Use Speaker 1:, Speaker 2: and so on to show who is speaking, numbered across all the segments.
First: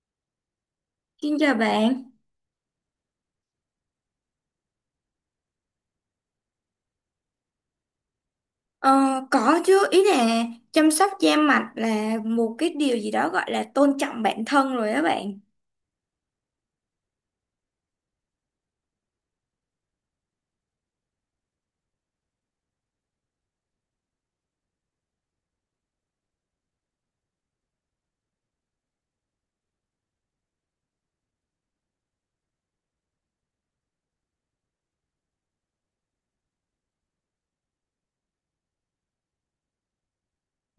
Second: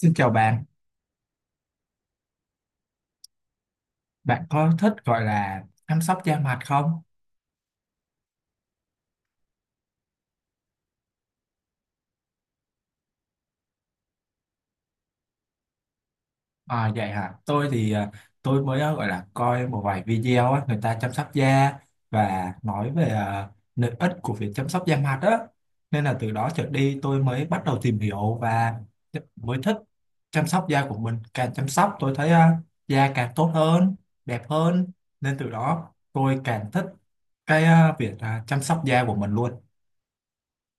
Speaker 1: Xin chào bạn,
Speaker 2: Xin chào bạn.
Speaker 1: bạn có thích gọi là chăm sóc da mặt không?
Speaker 2: Ờ, có chứ, ý là chăm sóc da mặt là một cái điều gì đó gọi là tôn trọng bản thân rồi đó bạn.
Speaker 1: À, vậy hả? Tôi thì tôi mới gọi là coi một vài video á, người ta chăm sóc da và nói về lợi ích của việc chăm sóc da mặt á. Nên là từ đó trở đi tôi mới bắt đầu tìm hiểu và mới thích chăm sóc da của mình. Càng chăm sóc tôi thấy da càng tốt hơn, đẹp hơn. Nên từ đó tôi càng thích việc chăm sóc da của mình luôn.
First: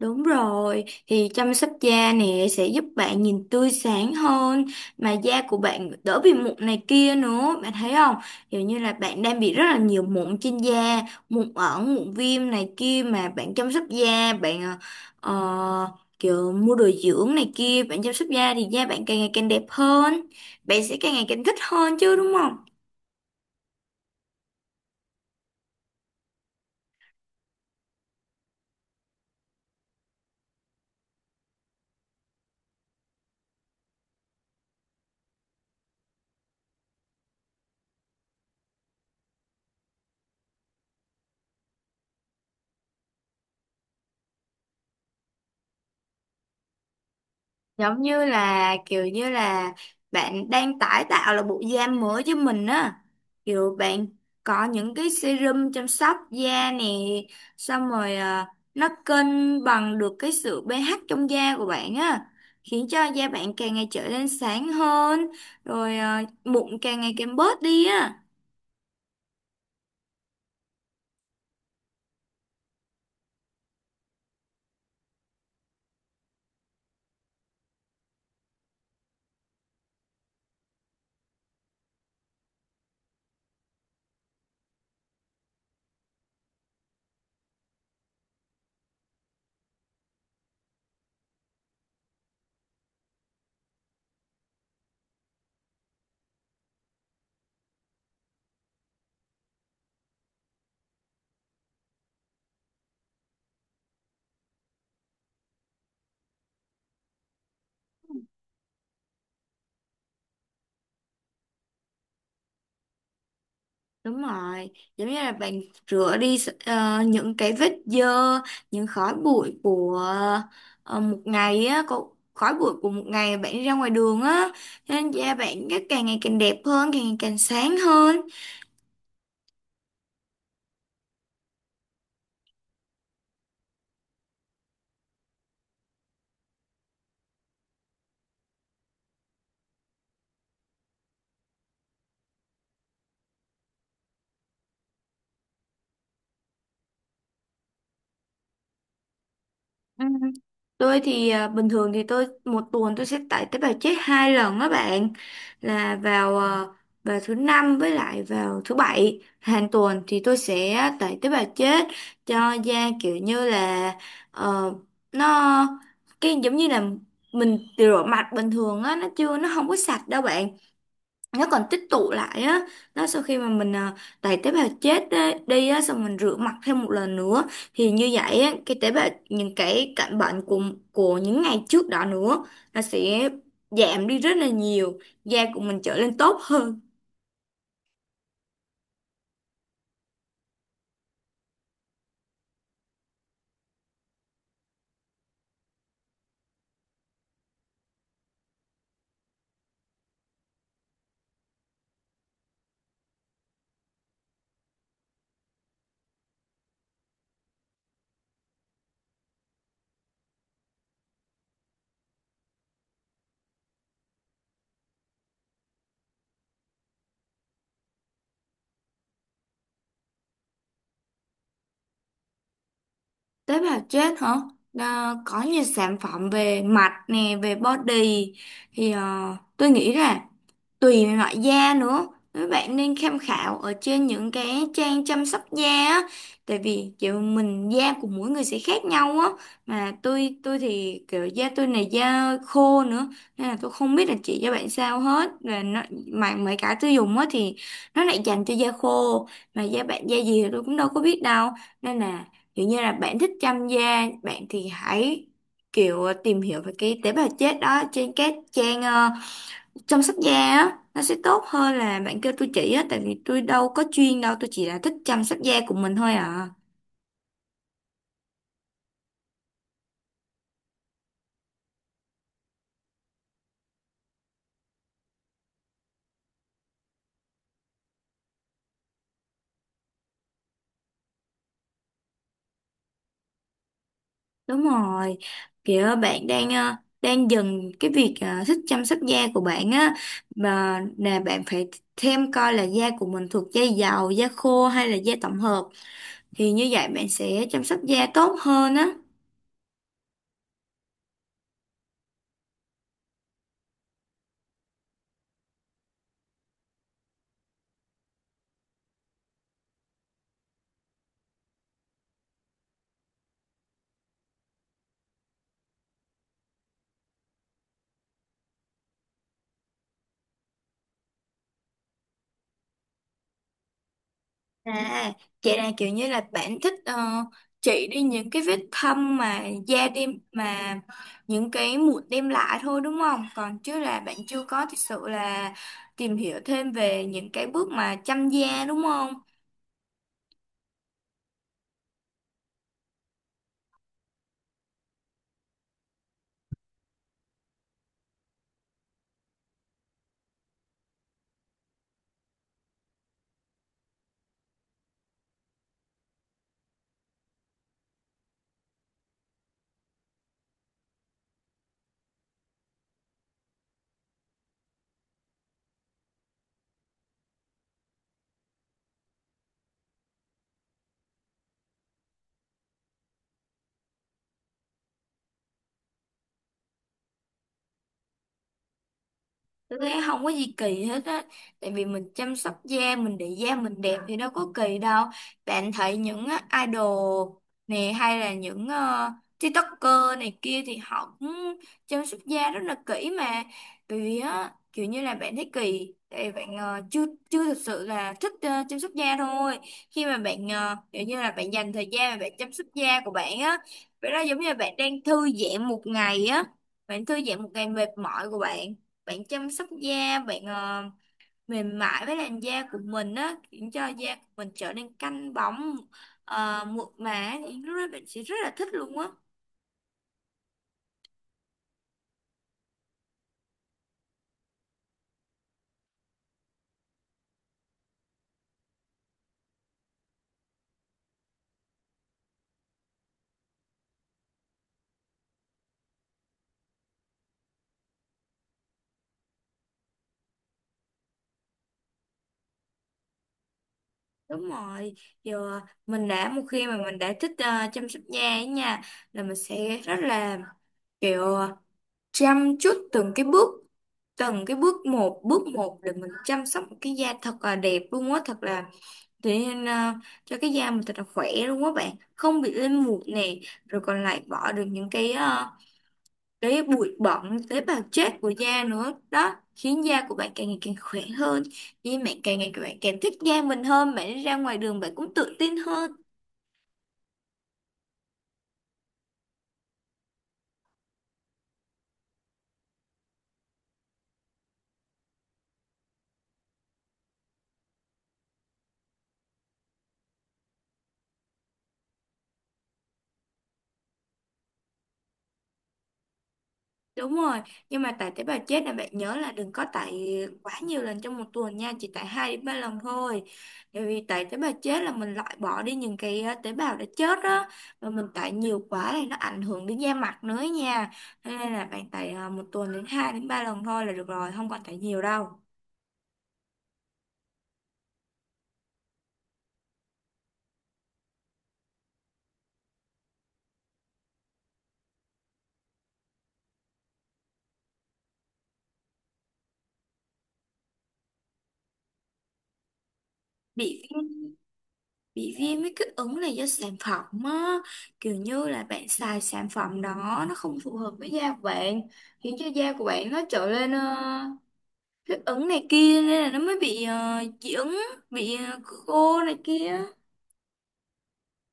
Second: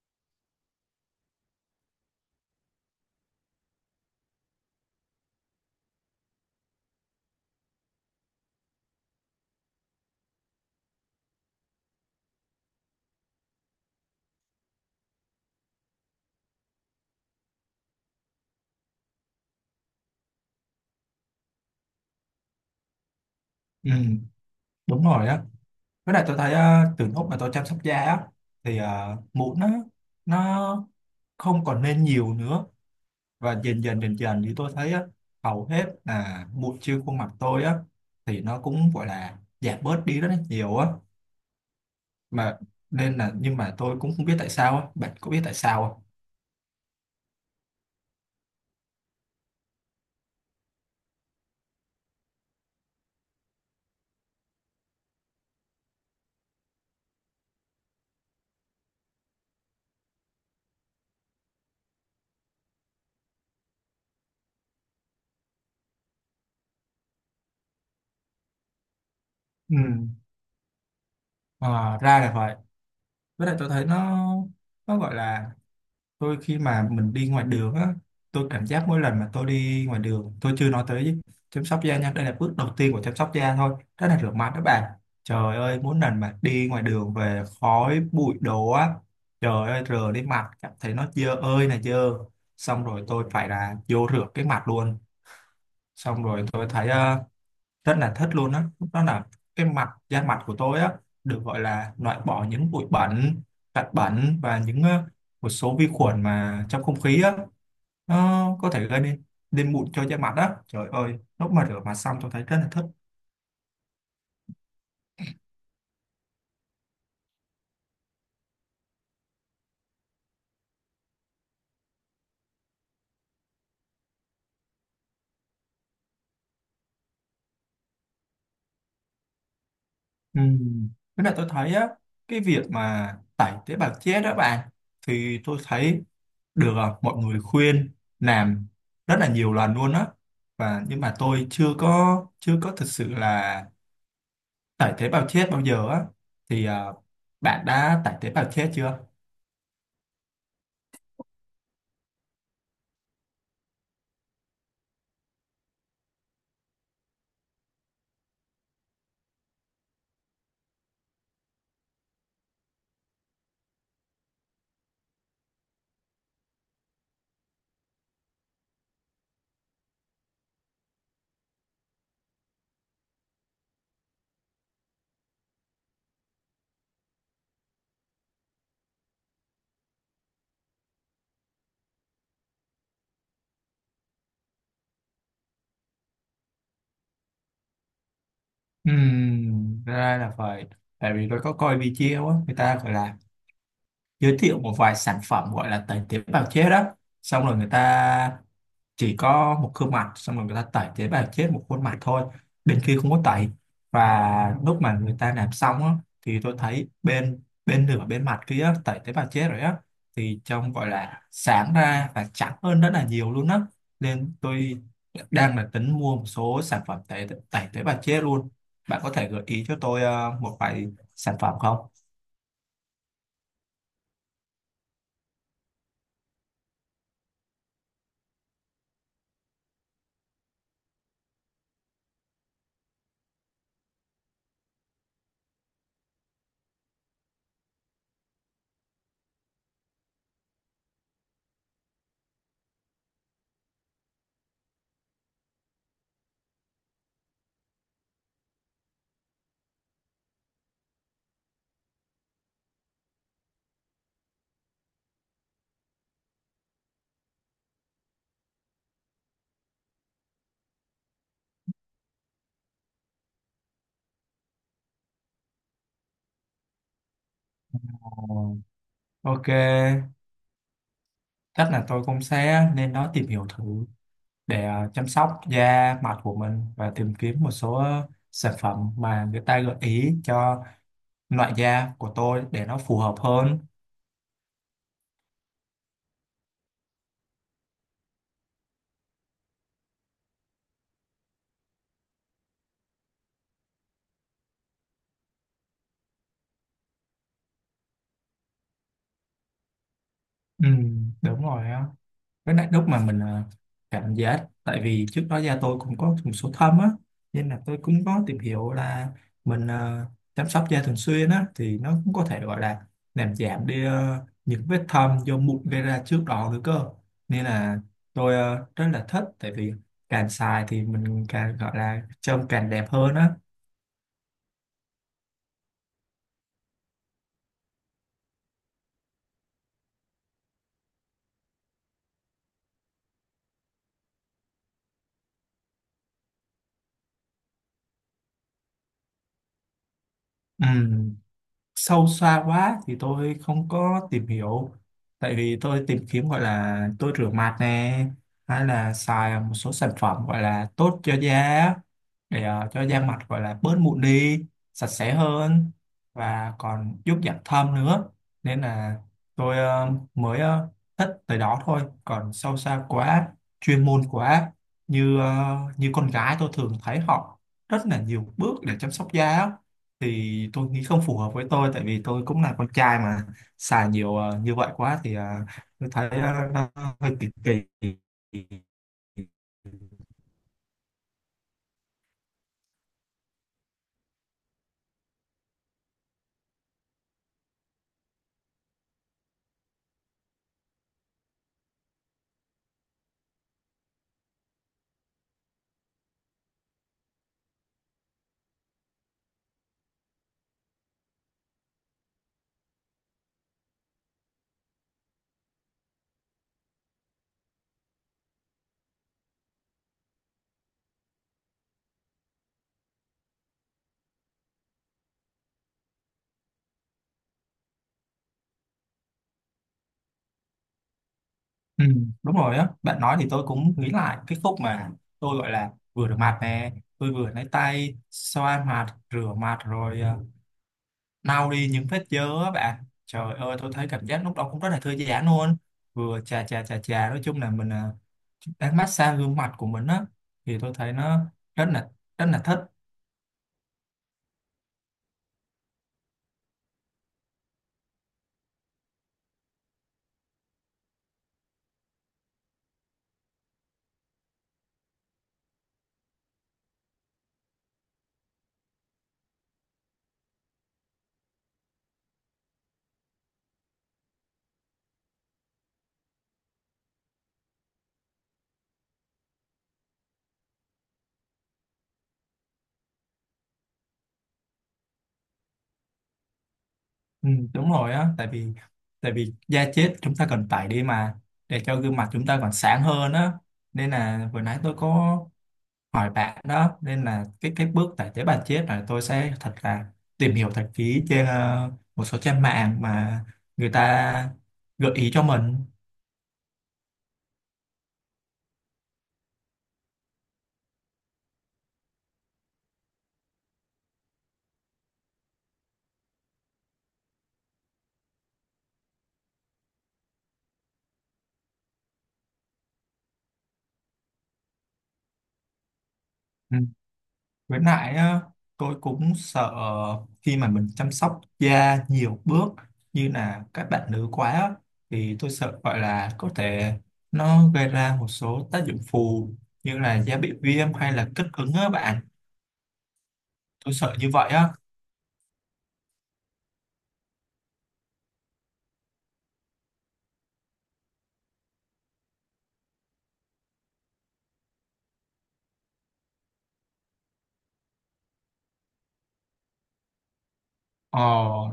Speaker 2: Đúng rồi, thì chăm sóc da nè sẽ giúp bạn nhìn tươi sáng hơn mà da của bạn đỡ bị mụn này kia nữa, bạn thấy không? Kiểu như là bạn đang bị rất là nhiều mụn trên da, mụn ẩn, mụn viêm này kia mà bạn chăm sóc da, ờ, kiểu mua đồ dưỡng này kia, bạn chăm sóc da thì da bạn càng ngày càng đẹp hơn, bạn sẽ càng ngày càng thích hơn chứ đúng không?
Speaker 1: Ừ, đúng rồi á. Với lại tôi thấy từ lúc mà tôi chăm sóc da á, thì mụn nó không còn lên nhiều nữa và dần dần dần dần thì tôi thấy á, hầu hết là mụn trên khuôn mặt tôi á thì nó cũng gọi là giảm bớt đi rất là nhiều á mà nên là nhưng mà tôi cũng không biết tại sao á, bạn có biết tại sao không?
Speaker 2: Giống như là kiểu như là bạn đang tái tạo là bộ da mới cho mình á, kiểu bạn có những cái serum chăm sóc da nè, xong rồi nó cân bằng được cái sự pH trong da của bạn á, khiến cho da bạn càng ngày trở nên sáng hơn, rồi mụn càng ngày càng bớt đi á.
Speaker 1: Ừ. Ờ, ra là vậy. Với lại tôi thấy nó gọi là tôi khi mà mình đi ngoài đường á, tôi cảm giác mỗi lần mà tôi đi ngoài đường tôi chưa nói tới chăm sóc da nha, đây là bước đầu tiên của chăm sóc da thôi, đó là rửa mặt đó bạn. Trời ơi, mỗi lần mà đi ngoài đường về khói bụi đồ á, trời ơi rửa lên mặt cảm thấy nó dơ ơi là dơ, xong rồi tôi phải là vô rửa cái mặt luôn. Xong rồi tôi thấy rất là thích luôn á đó. Là cái mặt da mặt của tôi á được gọi là loại bỏ những bụi bẩn, hạt bẩn và những một số vi khuẩn mà trong không khí á, nó có thể gây nên nên mụn cho da mặt á. Trời ơi lúc mà rửa mặt xong tôi thấy rất là thích.
Speaker 2: Đúng rồi, giống như là bạn rửa đi những cái vết dơ, những khói bụi của một ngày á, khói bụi của một ngày bạn đi ra ngoài đường á, cho nên da bạn cái càng ngày càng đẹp hơn, càng ngày càng sáng hơn.
Speaker 1: Ừ. Với lại tôi thấy á cái việc mà tẩy tế bào chết đó bạn, thì tôi thấy được mọi người khuyên làm rất là nhiều lần luôn á, và nhưng mà tôi chưa có thực sự là tải tế bào chết bao giờ á. Thì bạn đã tải tế bào chết chưa?
Speaker 2: Ừ. Tôi thì bình thường thì tôi một tuần tôi sẽ tải tế bào chết hai lần đó bạn, là vào vào thứ năm với lại vào thứ bảy hàng tuần thì tôi sẽ tải tế bào chết cho da, kiểu như là ờ, nó cái giống như là mình rửa mặt bình thường á, nó không có sạch đâu bạn, nó còn tích tụ lại á. Đó sau khi mà mình đẩy tế bào chết đi á xong mình rửa mặt thêm một lần nữa, thì như vậy á, cái tế bào những cái cạnh bệnh của những ngày trước đó nữa nó sẽ giảm đi rất là nhiều, da của mình trở lên tốt hơn.
Speaker 1: Ra là phải. Tại vì tôi có coi video á người ta gọi là giới thiệu một vài sản phẩm gọi là tẩy tế bào chết đó, xong rồi người ta chỉ có một gương mặt, xong rồi người ta tẩy tế bào chết một khuôn mặt thôi, bên kia không có tẩy. Và lúc mà người ta làm xong á, thì tôi thấy bên bên nửa bên mặt kia á, tẩy tế bào chết rồi á, thì trông gọi là sáng ra và trắng hơn rất là nhiều luôn á. Nên tôi đang là tính mua một số sản phẩm tẩy tẩy tế bào chết luôn. Bạn có thể gợi ý cho tôi một vài sản phẩm không?
Speaker 2: Tế bào chết hả? Đó, có nhiều sản phẩm về mặt nè về body thì tôi nghĩ là tùy loại da nữa, các bạn nên tham khảo ở trên những cái trang chăm sóc da á, tại vì kiểu mình da của mỗi người sẽ khác nhau á. Mà tôi thì kiểu da tôi này da khô nữa, nên là tôi không biết là chị cho bạn sao hết, và nó mà mấy cái tôi dùng á thì nó lại dành cho da khô, mà da bạn da gì thì tôi cũng đâu có biết đâu, nên là kiểu như là bạn thích chăm da bạn thì hãy kiểu tìm hiểu về cái tế bào chết đó trên các trang chăm sóc da á, nó sẽ tốt hơn là bạn kêu tôi chỉ á, tại vì tôi đâu có chuyên đâu, tôi chỉ là thích chăm sóc da của mình thôi à.
Speaker 1: Ờ, ok, chắc là tôi cũng sẽ lên đó tìm hiểu thử để chăm sóc da mặt của mình và tìm kiếm một số sản phẩm mà người ta gợi ý cho loại da của tôi để nó phù hợp hơn.
Speaker 2: Đúng rồi, kiểu bạn đang đang dần cái việc thích chăm sóc da của bạn á, mà là bạn phải thêm coi là da của mình thuộc da dầu da khô hay là da tổng hợp, thì như vậy bạn sẽ chăm sóc da tốt hơn á.
Speaker 1: Ừ, đúng rồi á. Cái này lúc mà mình cảm giác tại vì trước đó da tôi cũng có một số thâm á, nên là tôi cũng có tìm hiểu là mình chăm sóc da thường xuyên á thì nó cũng có thể gọi là làm giảm đi những vết thâm do mụn gây ra trước đó nữa cơ. Nên là tôi rất là thích, tại vì càng xài thì mình càng gọi là trông càng đẹp hơn á.
Speaker 2: À, vậy là kiểu như là bạn thích chỉ đi những cái vết thâm mà da đem mà những cái mụn đem lại thôi đúng không? Còn chứ là bạn chưa có thực sự là tìm hiểu thêm về những cái bước mà chăm da đúng không?
Speaker 1: Ừ. Sâu xa quá thì tôi không có tìm hiểu, tại vì tôi tìm kiếm gọi là tôi rửa mặt nè, hay là xài một số sản phẩm gọi là tốt cho da để cho da mặt gọi là bớt mụn đi, sạch sẽ hơn và còn giúp giảm thâm nữa. Nên là tôi mới thích tới đó thôi, còn sâu xa quá, chuyên môn quá, như như con gái tôi thường thấy họ rất là nhiều bước để chăm sóc da á. Thì tôi nghĩ không phù hợp với tôi, tại vì tôi cũng là con trai mà, xài nhiều như vậy quá thì tôi thấy hơi.
Speaker 2: Tôi thấy không có gì kỳ hết á. Tại vì mình chăm sóc da mình để da mình đẹp thì đâu có kỳ đâu. Bạn thấy những á, idol này hay là những TikToker này kia thì họ cũng chăm sóc da rất là kỹ mà. Bởi vì á kiểu như là bạn thấy kỳ tại vì bạn ờ, chưa chưa thực sự là thích chăm sóc da thôi. Khi mà bạn kiểu như là bạn dành thời gian mà bạn chăm sóc da của bạn á, vậy đó giống như là bạn đang thư giãn một ngày á. Bạn thư giãn một ngày mệt mỏi của bạn, bạn chăm sóc da bạn mềm mại với làn da của mình á, khiến cho da của mình trở nên căng bóng mượt mà, thì lúc đó bạn sẽ rất là thích luôn á.
Speaker 1: Ừ, đúng rồi á, bạn nói thì tôi cũng nghĩ lại cái khúc mà tôi gọi là vừa rửa mặt nè, tôi vừa lấy tay xoa mặt rửa mặt rồi lau đi những vết dơ á bạn. Trời ơi tôi thấy cảm giác lúc đó cũng rất là thư giãn luôn, vừa chà chà chà chà, nói chung là mình đang massage gương mặt của mình á, thì tôi thấy nó rất là rất là thích.
Speaker 2: Đúng rồi, giờ mình đã một khi mà mình đã thích chăm sóc da ấy nha, là mình sẽ rất là kiểu chăm chút từng cái bước, từng cái bước một để mình chăm sóc một cái da thật là đẹp luôn á, thật là thế nên cho cái da mình thật là khỏe luôn á bạn. Không bị lên mụn nè, rồi còn lại bỏ được những cái cái bụi bẩn tế bào chết của da nữa. Đó khiến da của bạn càng ngày càng khỏe hơn, vì bạn càng ngày các bạn càng thích da mình hơn, bạn đi ra ngoài đường bạn cũng tự tin hơn.
Speaker 1: Ừ, đúng rồi á, tại vì da chết chúng ta cần tẩy đi mà, để cho gương mặt chúng ta còn sáng hơn á. Nên là vừa nãy tôi có hỏi bạn đó, nên là cái bước tải tế bào chết là tôi sẽ thật là tìm hiểu thật kỹ trên một số trang mạng mà người ta gợi ý cho mình.
Speaker 2: Đúng rồi, nhưng mà tải tế bào chết là bạn nhớ là đừng có tải quá nhiều lần trong một tuần nha, chỉ tải 2 đến 3 lần thôi. Bởi vì tải tế bào chết là mình loại bỏ đi những cái tế bào đã chết đó, và mình tải nhiều quá thì nó ảnh hưởng đến da mặt nữa nha. Cho nên là bạn tải một tuần đến hai đến 3 lần thôi là được rồi, không còn tải nhiều đâu.
Speaker 1: Ừ. Với lại á, tôi cũng sợ khi mà mình chăm sóc da nhiều bước như là các bạn nữ quá á, thì tôi sợ gọi là có thể nó gây ra một số tác dụng phụ như là da bị viêm hay là kích ứng á bạn, tôi
Speaker 2: Bị
Speaker 1: sợ như
Speaker 2: viêm,
Speaker 1: vậy á.
Speaker 2: bị viêm với kích ứng là do sản phẩm á, kiểu như là bạn xài sản phẩm đó nó không phù hợp với da của bạn, khiến cho da của bạn nó trở lên thích ứng này kia, nên là nó mới bị dị ứng, bị khô này kia.
Speaker 1: Ờ,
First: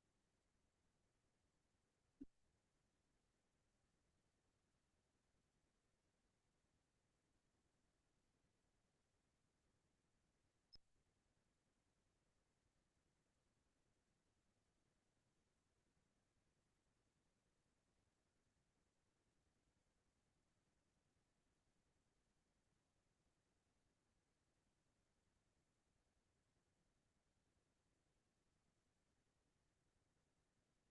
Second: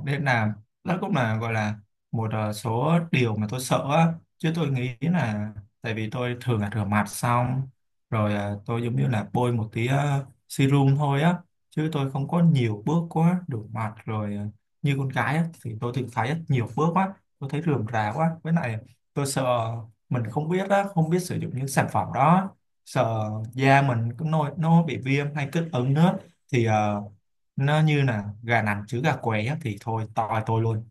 Speaker 1: nên là đó cũng là gọi là một số điều mà tôi sợ á. Chứ tôi nghĩ là tại vì tôi thường là rửa mặt xong rồi tôi giống như là bôi một tí serum thôi á. Chứ tôi không có nhiều bước quá, rửa mặt rồi như con gái á, thì tôi thường thấy á nhiều bước quá. Tôi thấy rườm rà quá. Với lại tôi sợ mình không biết á, không biết sử dụng những sản phẩm đó. Sợ da mình cứ nổi nó bị viêm hay kích ứng nữa. Thì nó như là gà nằm chứ gà qué á, thì thôi toi tôi luôn.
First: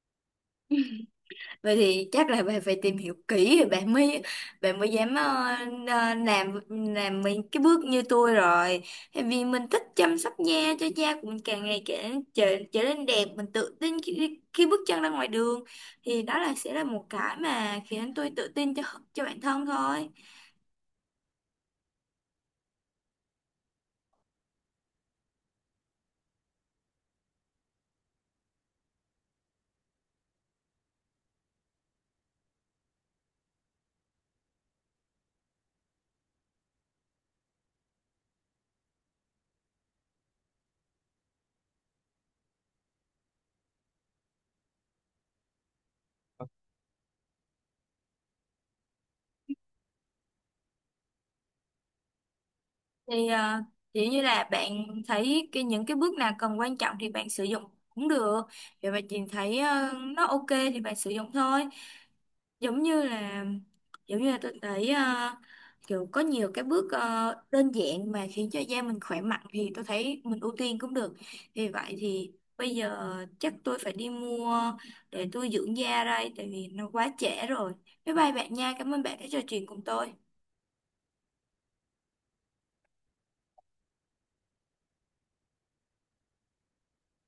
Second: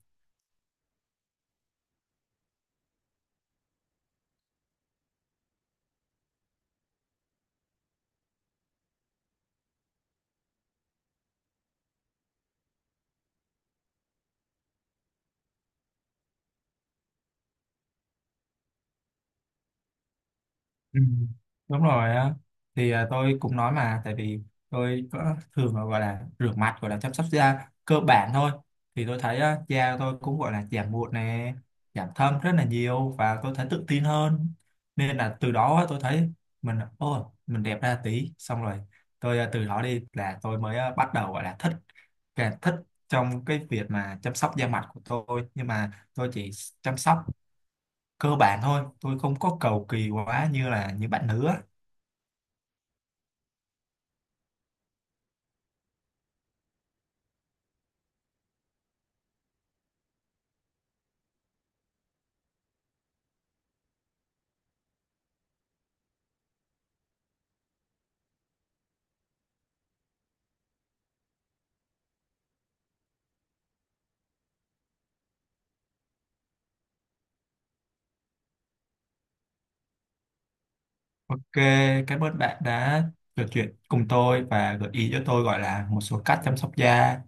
Speaker 2: Vậy thì chắc là bạn phải tìm hiểu kỹ rồi bạn mới dám làm mấy cái bước như tôi rồi. Tại vì mình thích chăm sóc da cho da của mình càng ngày càng trở nên đẹp, mình tự tin khi bước chân ra ngoài đường, thì đó là sẽ là một cái mà khiến tôi tự tin cho bản thân thôi.
Speaker 1: Ừ, đúng rồi á. Thì tôi cũng nói mà tại vì tôi có thường là gọi là rửa mặt gọi là chăm sóc da cơ bản thôi, thì tôi thấy á da tôi cũng gọi là giảm mụn nè, giảm thâm rất là nhiều và tôi thấy tự tin hơn. Nên là từ đó á, tôi thấy mình ô mình đẹp ra tí, xong rồi tôi từ đó đi là tôi mới bắt đầu gọi là thích, càng thích trong cái việc mà chăm sóc da mặt của tôi. Nhưng mà tôi chỉ chăm sóc cơ bản thôi, tôi không có cầu kỳ quá như là như bạn nữa.
Speaker 2: Thì chỉ như là bạn thấy cái những cái bước nào cần quan trọng thì bạn sử dụng cũng được, vậy mà chị thấy nó ok thì bạn sử dụng thôi. Giống như là tôi thấy kiểu có nhiều cái bước đơn giản mà khiến cho da mình khỏe mạnh thì tôi thấy mình ưu tiên cũng được. Vì vậy thì bây giờ chắc tôi phải đi mua để tôi dưỡng da đây, tại vì nó quá trễ rồi. Bye bye bạn nha, cảm ơn bạn đã trò chuyện cùng tôi.
Speaker 1: Ok, cảm ơn bạn đã trò chuyện cùng tôi và gợi ý cho tôi gọi là một số cách chăm sóc da.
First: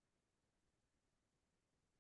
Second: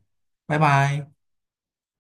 Speaker 1: Bye bye.